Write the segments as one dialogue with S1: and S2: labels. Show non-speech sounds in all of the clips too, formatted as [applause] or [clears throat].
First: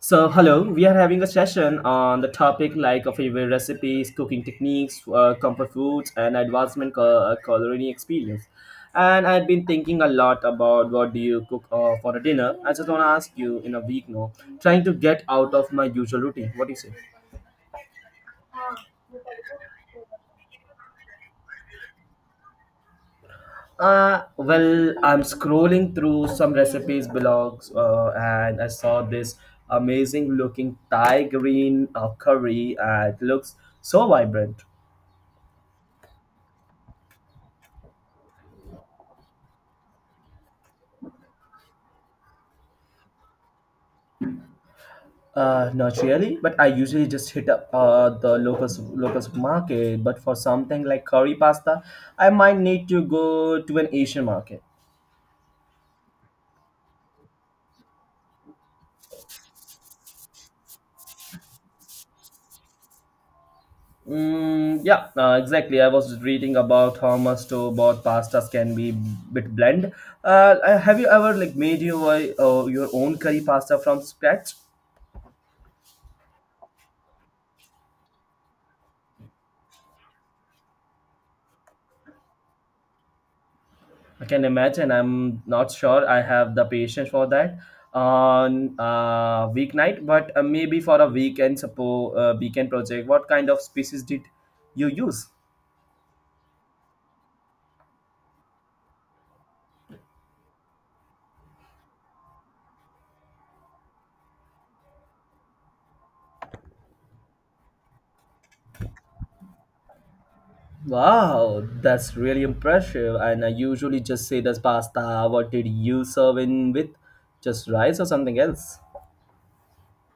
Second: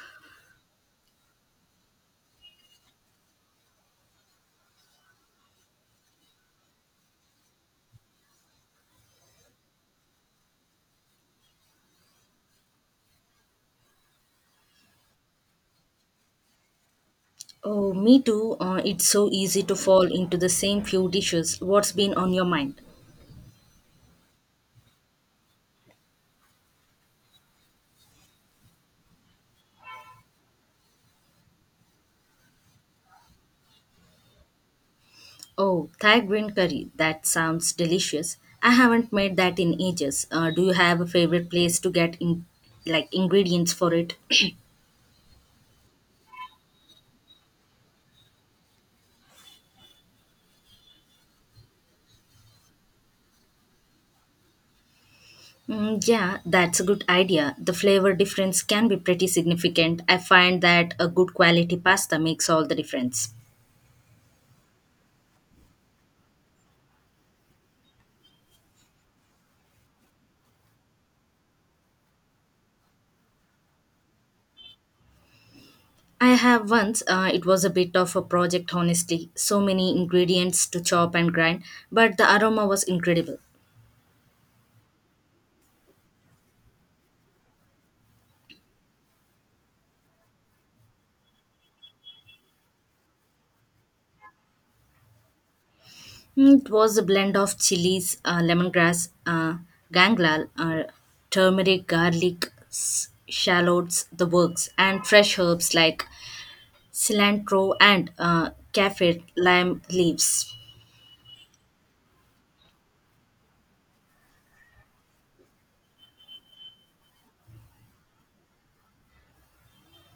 S1: So, hello, we are having a session on the topic like of favorite recipes, cooking techniques, comfort foods, and advancement culinary experience. And I've been thinking a lot about what do you cook for a dinner. I just want to ask you in a week now, trying to get out of my usual routine. What do you say?
S2: Oh, me too. It's so easy to fall into the same few dishes. What's been on your mind?
S1: Well, I'm scrolling through some recipes blogs, and I saw this amazing looking Thai green curry. It looks so vibrant.
S2: Oh, Thai green curry. That sounds delicious. I haven't made that in ages. Do you have a favorite place to get in, like ingredients for it? [clears throat]
S1: Not really, but I usually just hit up the local supermarket. But for something like curry pasta, I might need to go to an Asian market.
S2: Mm, yeah, that's a good idea. The flavor difference can be pretty significant. I find that a good quality pasta makes all the difference.
S1: Mm, yeah, exactly. I was reading about how much store-bought pastas can be bit bland. Have you ever like made your own curry pasta from scratch?
S2: I have once, it was a bit of a project, honestly. So many ingredients to chop and grind, but the aroma was incredible.
S1: I can imagine. I'm not sure I have the patience for that on weeknight, but maybe for a weekend, suppose weekend project. What kind of species did you use?
S2: Mm, it was a blend of chilies, lemongrass, ganglal, turmeric, garlic, shallots, the works, and fresh herbs like cilantro and kaffir lime leaves.
S1: Wow, that's really impressive. And I usually just say that's pasta. What did you serve in with? Just rice or something else?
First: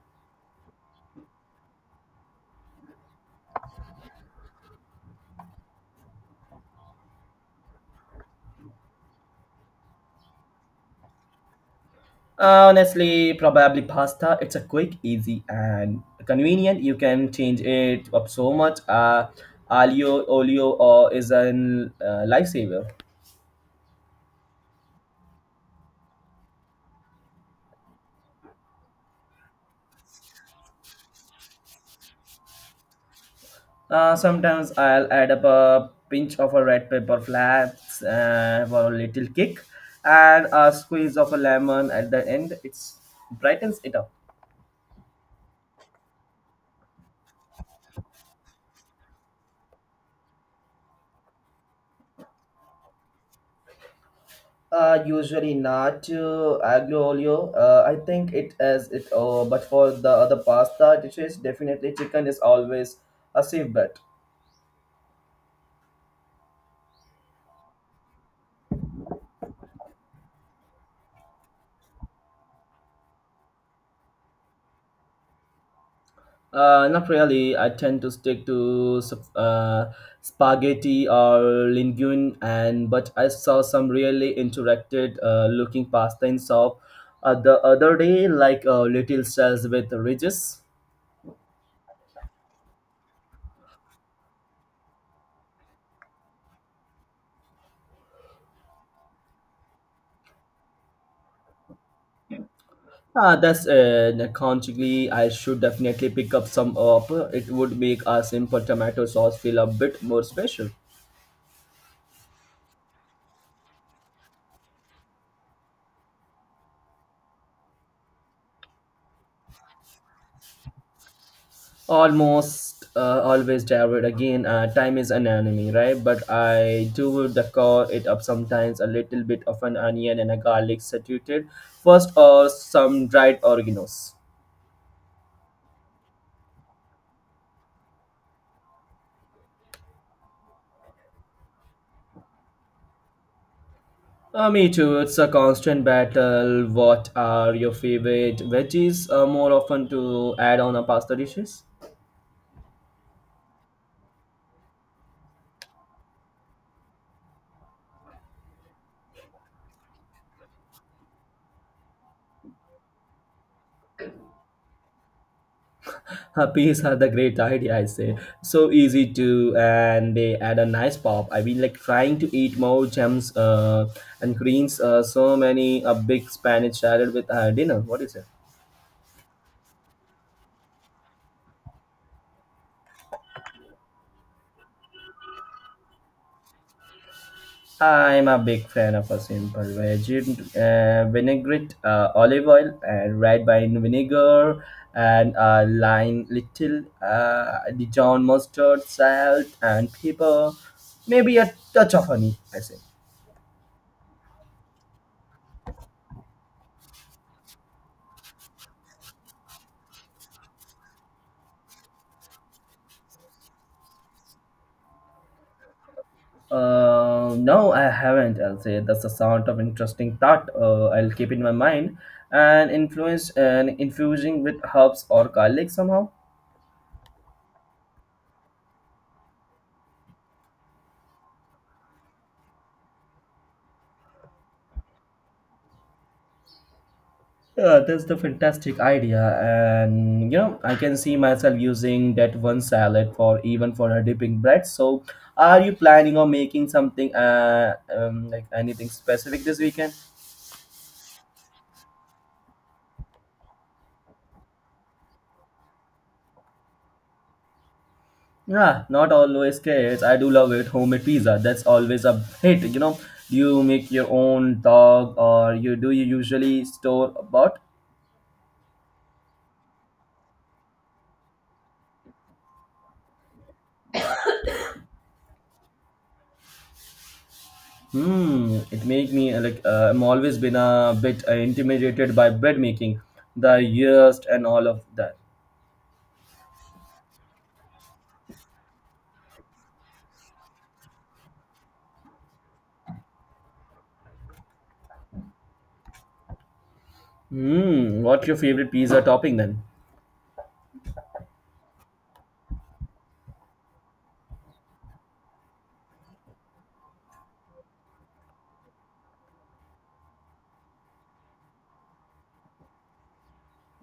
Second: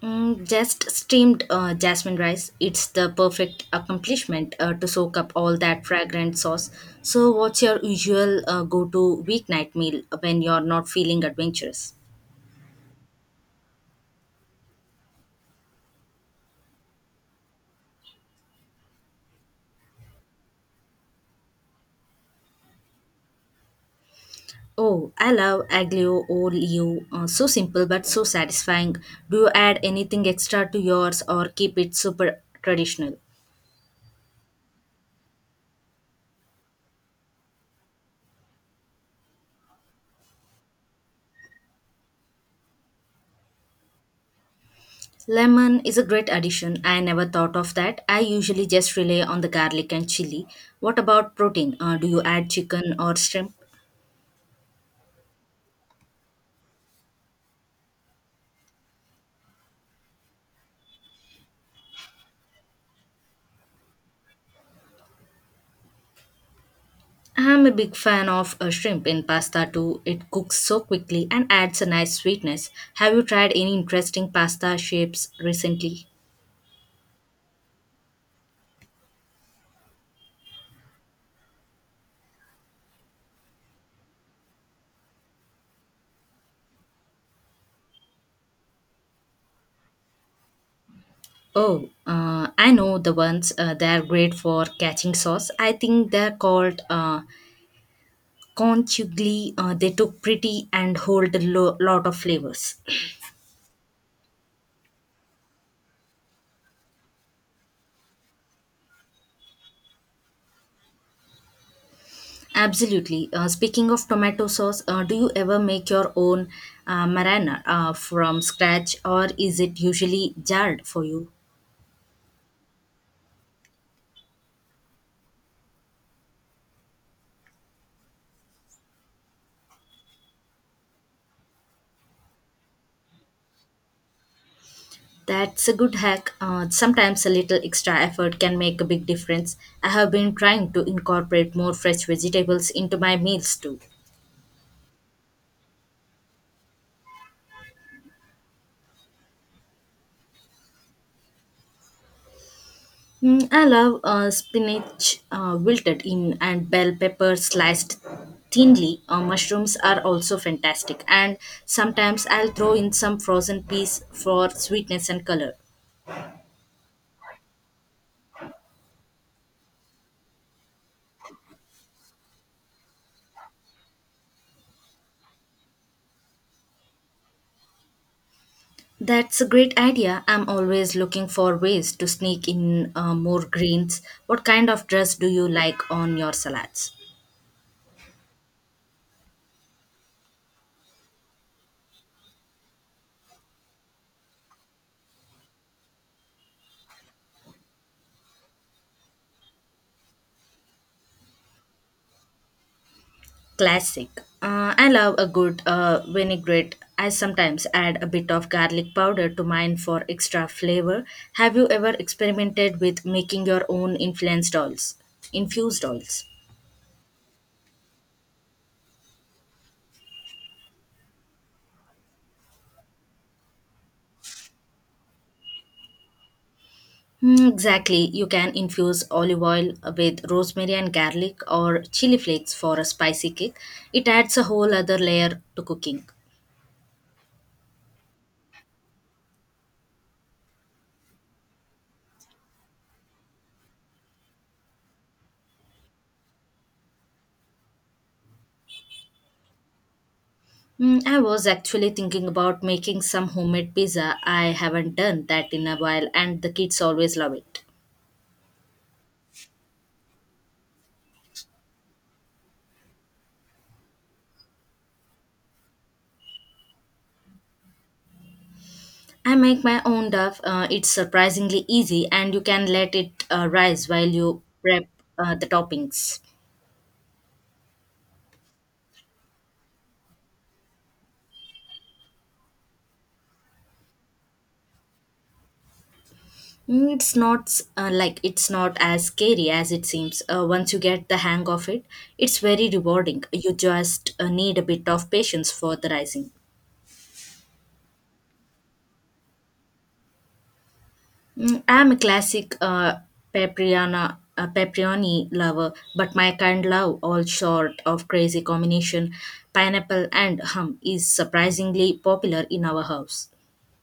S2: Mm, just steamed jasmine rice. It's the perfect accomplishment to soak up all that fragrant sauce. So, what's your usual go to weeknight meal when you're not feeling adventurous?
S1: Honestly, probably pasta. It's a quick, easy, and convenient. You can change it up so much. Aglio olio or is a lifesaver.
S2: Oh, I love aglio olio. So simple but so satisfying. Do you add anything extra to yours or keep it super traditional?
S1: Sometimes I'll add up a pinch of a red pepper flats for a little kick, and a squeeze of a lemon at the end. It's brightens it up.
S2: Lemon is a great addition. I never thought of that. I usually just rely on the garlic and chili. What about protein? Do you add chicken or shrimp?
S1: Usually not aglio olio. I think it is it. But for the other pasta dishes, definitely chicken is always a safe bet.
S2: I'm a big fan of shrimp in pasta too. It cooks so quickly and adds a nice sweetness. Have you tried any interesting pasta shapes recently?
S1: Not really. I tend to stick to spaghetti or linguine, and but I saw some really interacted looking pasta in shop the other day, like little shells with ridges.
S2: Oh, I know the ones. They are great for catching sauce. I think they're called conchugli. They look pretty and hold a lot of flavors.
S1: Ah, that's I should definitely pick up some up. It would make our simple tomato sauce feel a bit more special.
S2: Absolutely. Speaking of tomato sauce, do you ever make your own marinara from scratch, or is it usually jarred for you?
S1: Almost always, David. Again, time is an enemy, right? But I do decor it up sometimes a little bit of an onion and a garlic saturated first, or some dried oreganos.
S2: That's a good hack. Sometimes a little extra effort can make a big difference. I have been trying to incorporate more fresh vegetables into my meals too.
S1: Me too. It's a constant battle. What are your favorite veggies? More often to add on a pasta dishes.
S2: Mm, I love spinach wilted in and bell pepper sliced thinly. Mushrooms are also fantastic, and sometimes I'll throw in some frozen peas for sweetness and color.
S1: Peas are the great idea, I say. So easy to, and they add a nice pop. I've been like trying to eat more gems and greens. So many a big Spanish salad with dinner. What is it?
S2: That's a great idea. I'm always looking for ways to sneak in more greens. What kind of dress do you like on your salads?
S1: I'm a big fan of a simple veg vinaigrette, olive oil, and red wine vinegar, and lime, little Dijon mustard, salt, and pepper. Maybe a touch of honey. I say.
S2: Classic. I love a good vinaigrette. I sometimes add a bit of garlic powder to mine for extra flavor. Have you ever experimented with making your own influenced oils? Infused oils.
S1: No, I haven't. I'll say that's a sound of interesting thought. I'll keep in my mind and influence and infusing with herbs or garlic somehow.
S2: Hmm, exactly. You can infuse olive oil with rosemary and garlic or chili flakes for a spicy kick. It adds a whole other layer to cooking.
S1: Yeah, that's the fantastic idea, and you know I can see myself using that one salad for even for a dipping bread. So, are you planning on making something like anything specific this weekend?
S2: Mm, I was actually thinking about making some homemade pizza. I haven't done that in a while, and the kids always love it.
S1: Yeah, not always cakes. I do love it. Homemade pizza. That's always a hit. You know, do you make your own dog or you do you usually store bought?
S2: I make my own duff. It's surprisingly easy, and you can let it rise while you prep the toppings.
S1: Hmm, it make me I'm always been a bit intimidated by bread making, the yeast and all of that.
S2: Mm, it's not like it's not as scary as it seems. Once you get the hang of it, it's very rewarding. You just need a bit of patience for the rising.
S1: Hmm, what's your favorite pizza topping then?
S2: Mm, I'm a classic Papriana, Paprioni lover, but my kind love all sort of crazy combination, pineapple and hum, is surprisingly popular in our house.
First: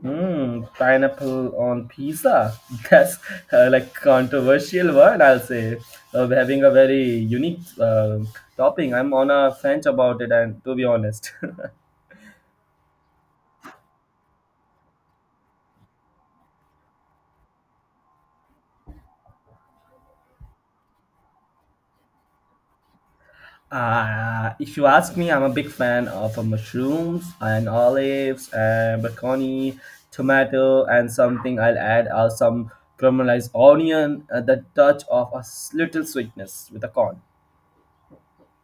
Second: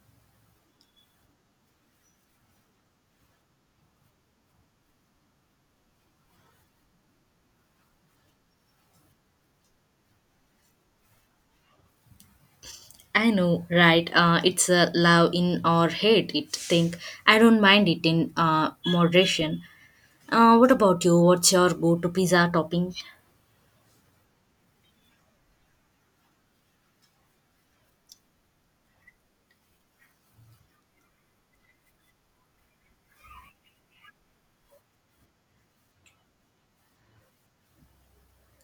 S1: Mm, pineapple on pizza. [laughs] That's like controversial one. I'll say. Having a very unique topping. I'm on a fence about it, and to be honest,
S2: I know, right? It's a love in or hate it thing. I don't mind it in moderation. What about you? What's your go-to pizza topping?
S1: [laughs] if you ask me, I'm a big fan of mushrooms and olives and baconi, tomato, and something I'll add some caramelized onion, the touch of little sweetness with a corn.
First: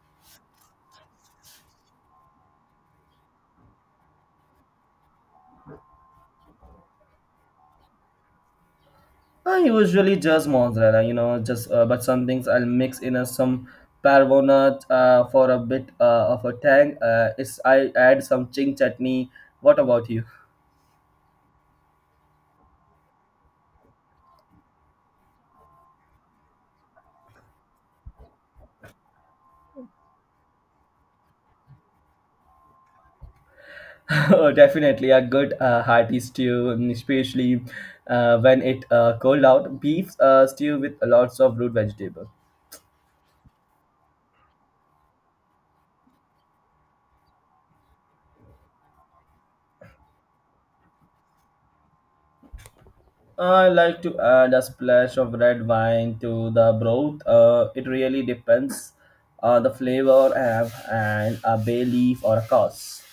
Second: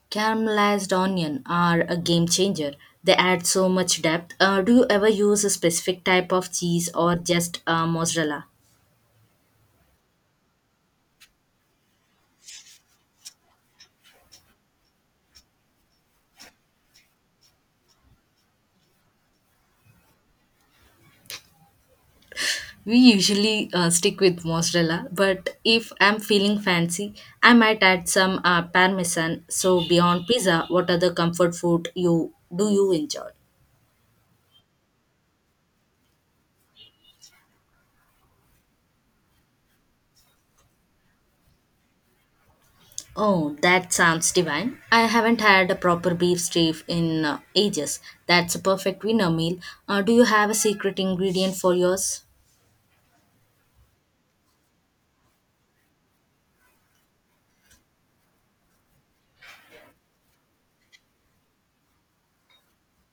S2: Caramelized onion are a game changer. They add so much depth. Do you ever use a specific type of cheese or just mozzarella?
S1: I usually just mozzarella, you know, just but some things I'll mix in some parvona for a bit of a tang. It's I add some ching chutney. What about you?
S2: We usually stick with mozzarella, but if I'm feeling fancy, I might add some parmesan. So beyond pizza, what other comfort food you do you enjoy?
S1: [laughs] Oh, definitely a good hearty stew, and especially when it cold out. Beef stew with lots of root vegetable.
S2: Oh, that sounds divine. I haven't had a proper beef stew in ages. That's a perfect winner meal. Do you have a secret ingredient for yours?
S1: I like to add a splash of red wine to the broth. It really depends on the flavor I have and a bay leaf or a cause.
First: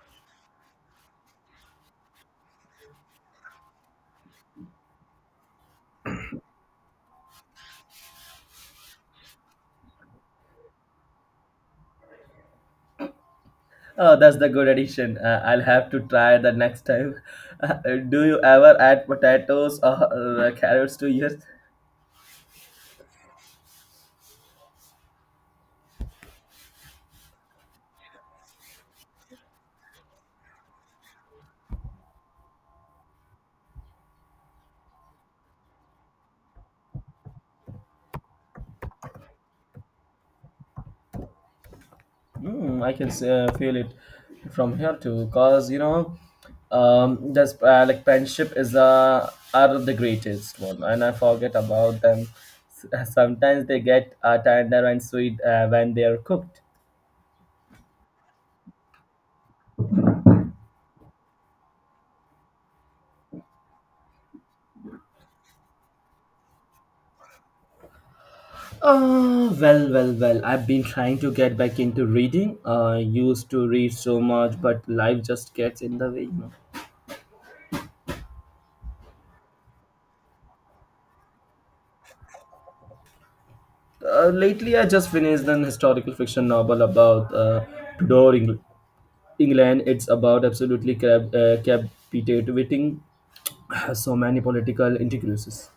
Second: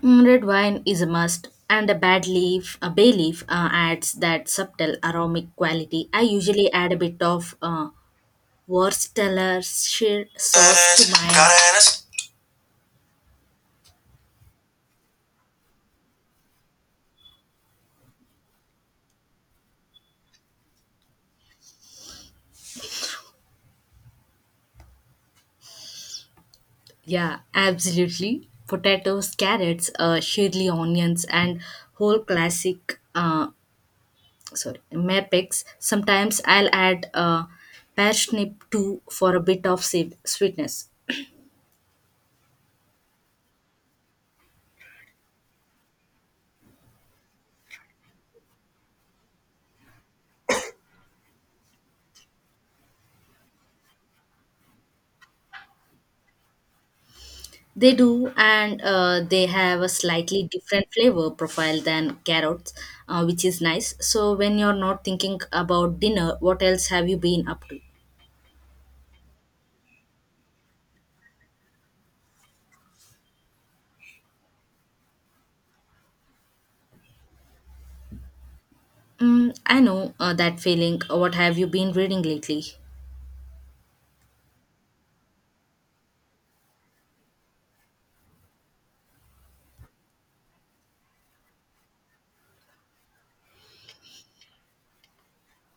S2: Mm, red wine is a must, and a bay leaf, adds that subtle aromatic quality. I usually add a bit of Worcestershire sauce to mine.
S1: Oh, that's the good addition. I'll have to try the next time. [laughs] Do you ever add potatoes or carrots to yours?
S2: Yeah, absolutely. Potatoes, carrots, surely onions, and whole classic sorry mapex. Sometimes I'll add parsnip too for a bit of sweetness.
S1: Mm, I can feel it from here too, cause you know, this like friendship is are the greatest one, and I forget about them. Sometimes they get tender and sweet when they are cooked.
S2: They do, and they have a slightly different flavor profile than carrots, which is nice. So when you're not thinking about dinner, what else have you been up to?
S1: I've been trying to get back into reading. I used to read so much, but life just gets in the way, you know.
S2: Mm, I know that feeling. What have you been reading lately?
S1: Lately, I just finished an historical fiction novel about Tudor England. It's about absolutely captivating [sighs] [clears throat] so many political intricacies.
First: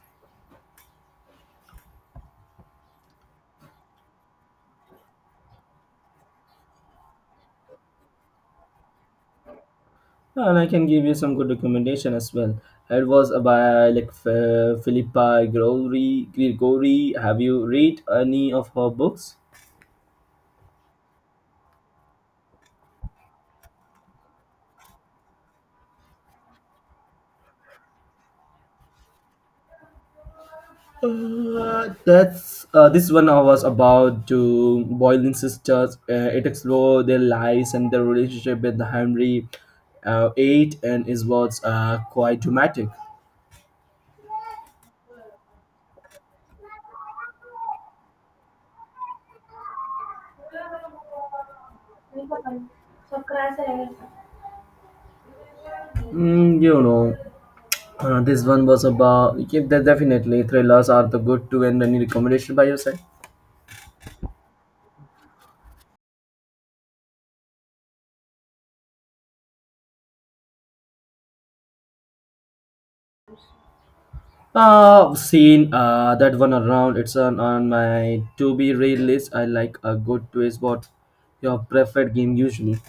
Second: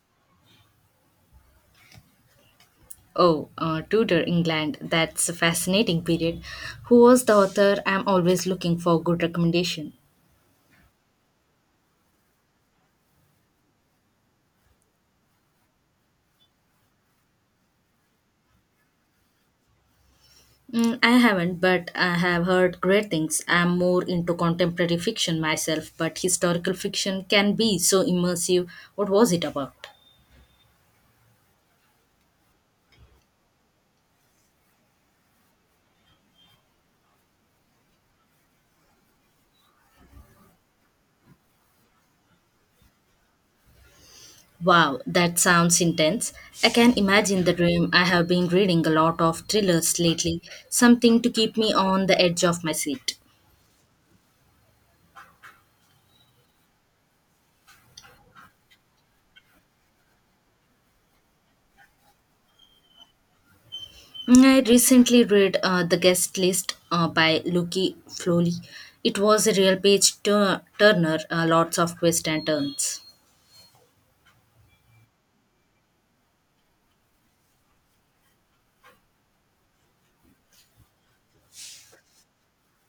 S2: Oh, Tudor England. That's a fascinating period. Who was the author? I'm always looking for good recommendation.
S1: And I can give you some good recommendation as well. It was by like Philippa Gregory. Have you read any of her books?
S2: Mm, I haven't, but I have heard great things. I'm more into contemporary fiction myself, but historical fiction can be so immersive. What was it about?
S1: That's this one I was about to boiling sisters. It explores their lives and their relationship with Henry Eight, and is was quite dramatic.
S2: Wow, that sounds intense. I can imagine the dream. I have been reading a lot of thrillers lately, something to keep me on the edge of my seat.
S1: Mm, you know, this one was about. Yeah, definitely thrillers are the good to end any recommendation by your side.
S2: Mm, I recently read The Guest List by Lucky Flowley. It was a real page turner, lots of twists and turns.
S1: Seen that one around. It's on my to be read list. I like a good twist. What your preferred game usually?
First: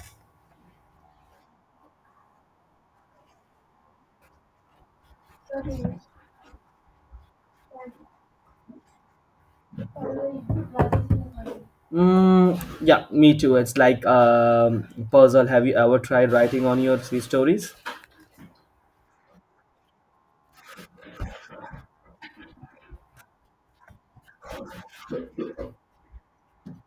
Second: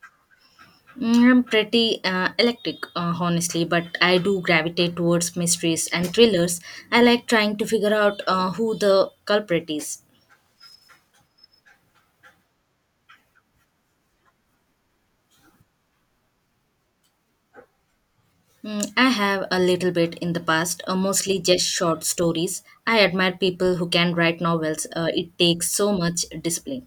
S2: Mm, I'm pretty electric, honestly, but I do gravitate towards mysteries and thrillers. I like trying to figure out who the culprit is.
S1: Mm, yeah, me too. It's like puzzle. Have you ever tried writing on your three stories?
S2: Mm, I have a little bit in the past, mostly just short stories. I admire people who can write novels. It takes so much discipline.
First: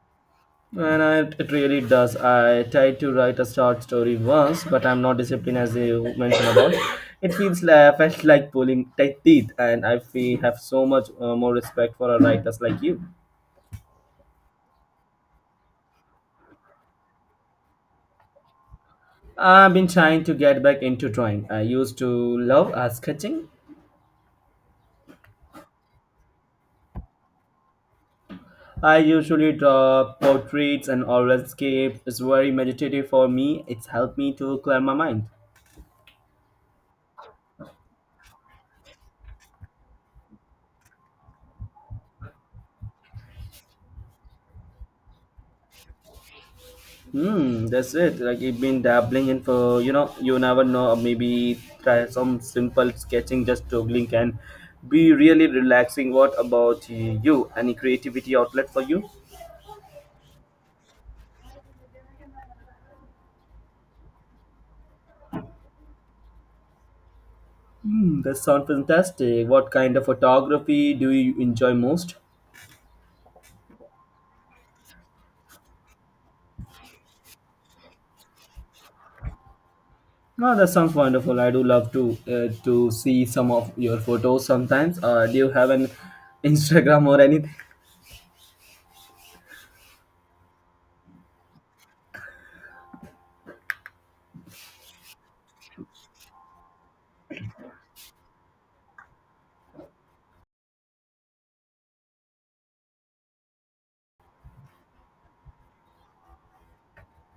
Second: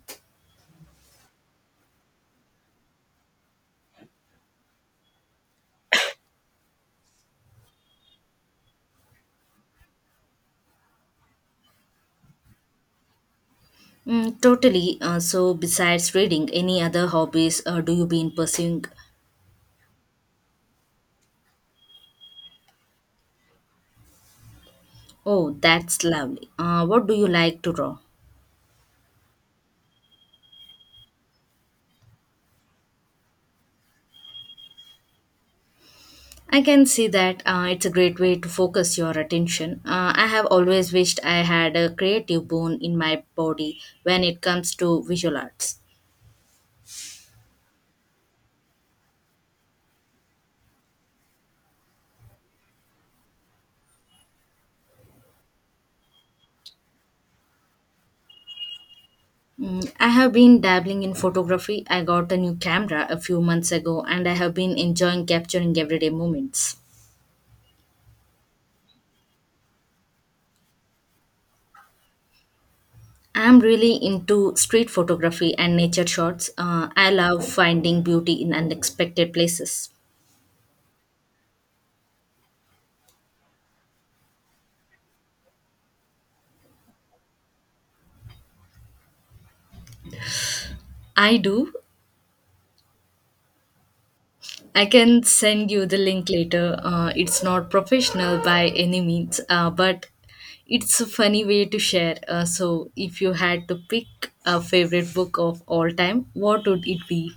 S1: And I, it really does. I tried to write a short story once, but I'm not disciplined as you mentioned about. It feels like felt like pulling tight teeth, and I feel have so much more respect for a writers like you.
S2: Mm, totally. So, besides reading, any other hobbies do you been pursuing?
S1: I've been trying to get back into drawing. I used to love sketching.
S2: Oh, that's lovely. What do you like to draw?
S1: I usually draw portraits and oral landscapes. It's very meditative for me. It's helped me to clear my mind.
S2: I can see that it's a great way to focus your attention. I have always wished I had a creative bone in my body when it comes to visual arts.
S1: Hmm, that's it. Like you've been dabbling in for you know, you never know. Maybe try some simple sketching, just doodling can be really relaxing. What about you? Any creativity outlet for you?
S2: Mm, I have been dabbling in photography. I got a new camera a few months ago and I have been enjoying capturing everyday moments.
S1: Hmm, that sounds fantastic. What kind of photography do you enjoy most?
S2: I'm really into street photography and nature shots. I love finding beauty in unexpected places.
S1: No, that sounds wonderful. I do love to see some of your photos sometimes. Do you have an Instagram or anything?
S2: I do. I can send you the link later. It's not professional by any means, but it's a funny way to share. So, if you had to pick a favorite book of all time, what would it be?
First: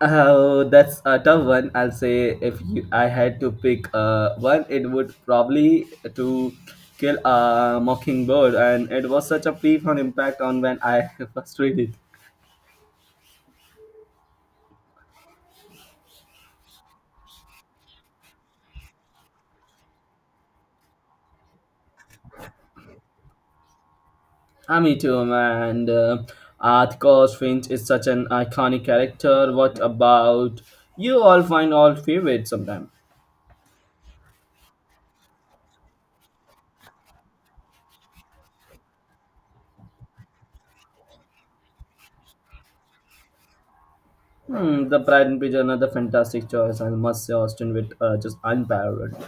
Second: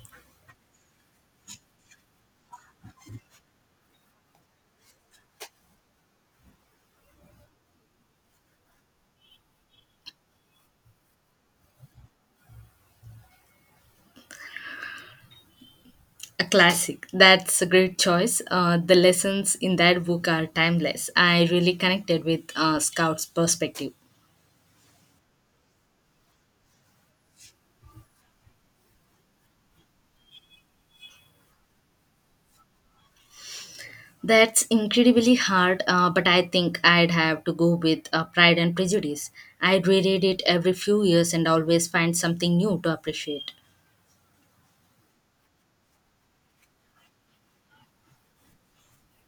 S1: Oh, that's a tough one. I'll say if you, I had to pick one, it would probably to kill a mockingbird, and it was such a profound impact on when I [laughs] first read it.
S2: A classic. That's a great choice. The lessons in that book are timeless. I really connected with Scout's perspective.
S1: Ah, me too, man. And, of course, Finch is such an iconic character. What about you? All find all favorite sometime.
S2: That's incredibly hard, but I think I'd have to go with Pride and Prejudice. I reread it every few years and always find something new to appreciate.
S1: Hmm, the Pride and Prejudice, another fantastic choice. I must say, Austin with just unparalleled.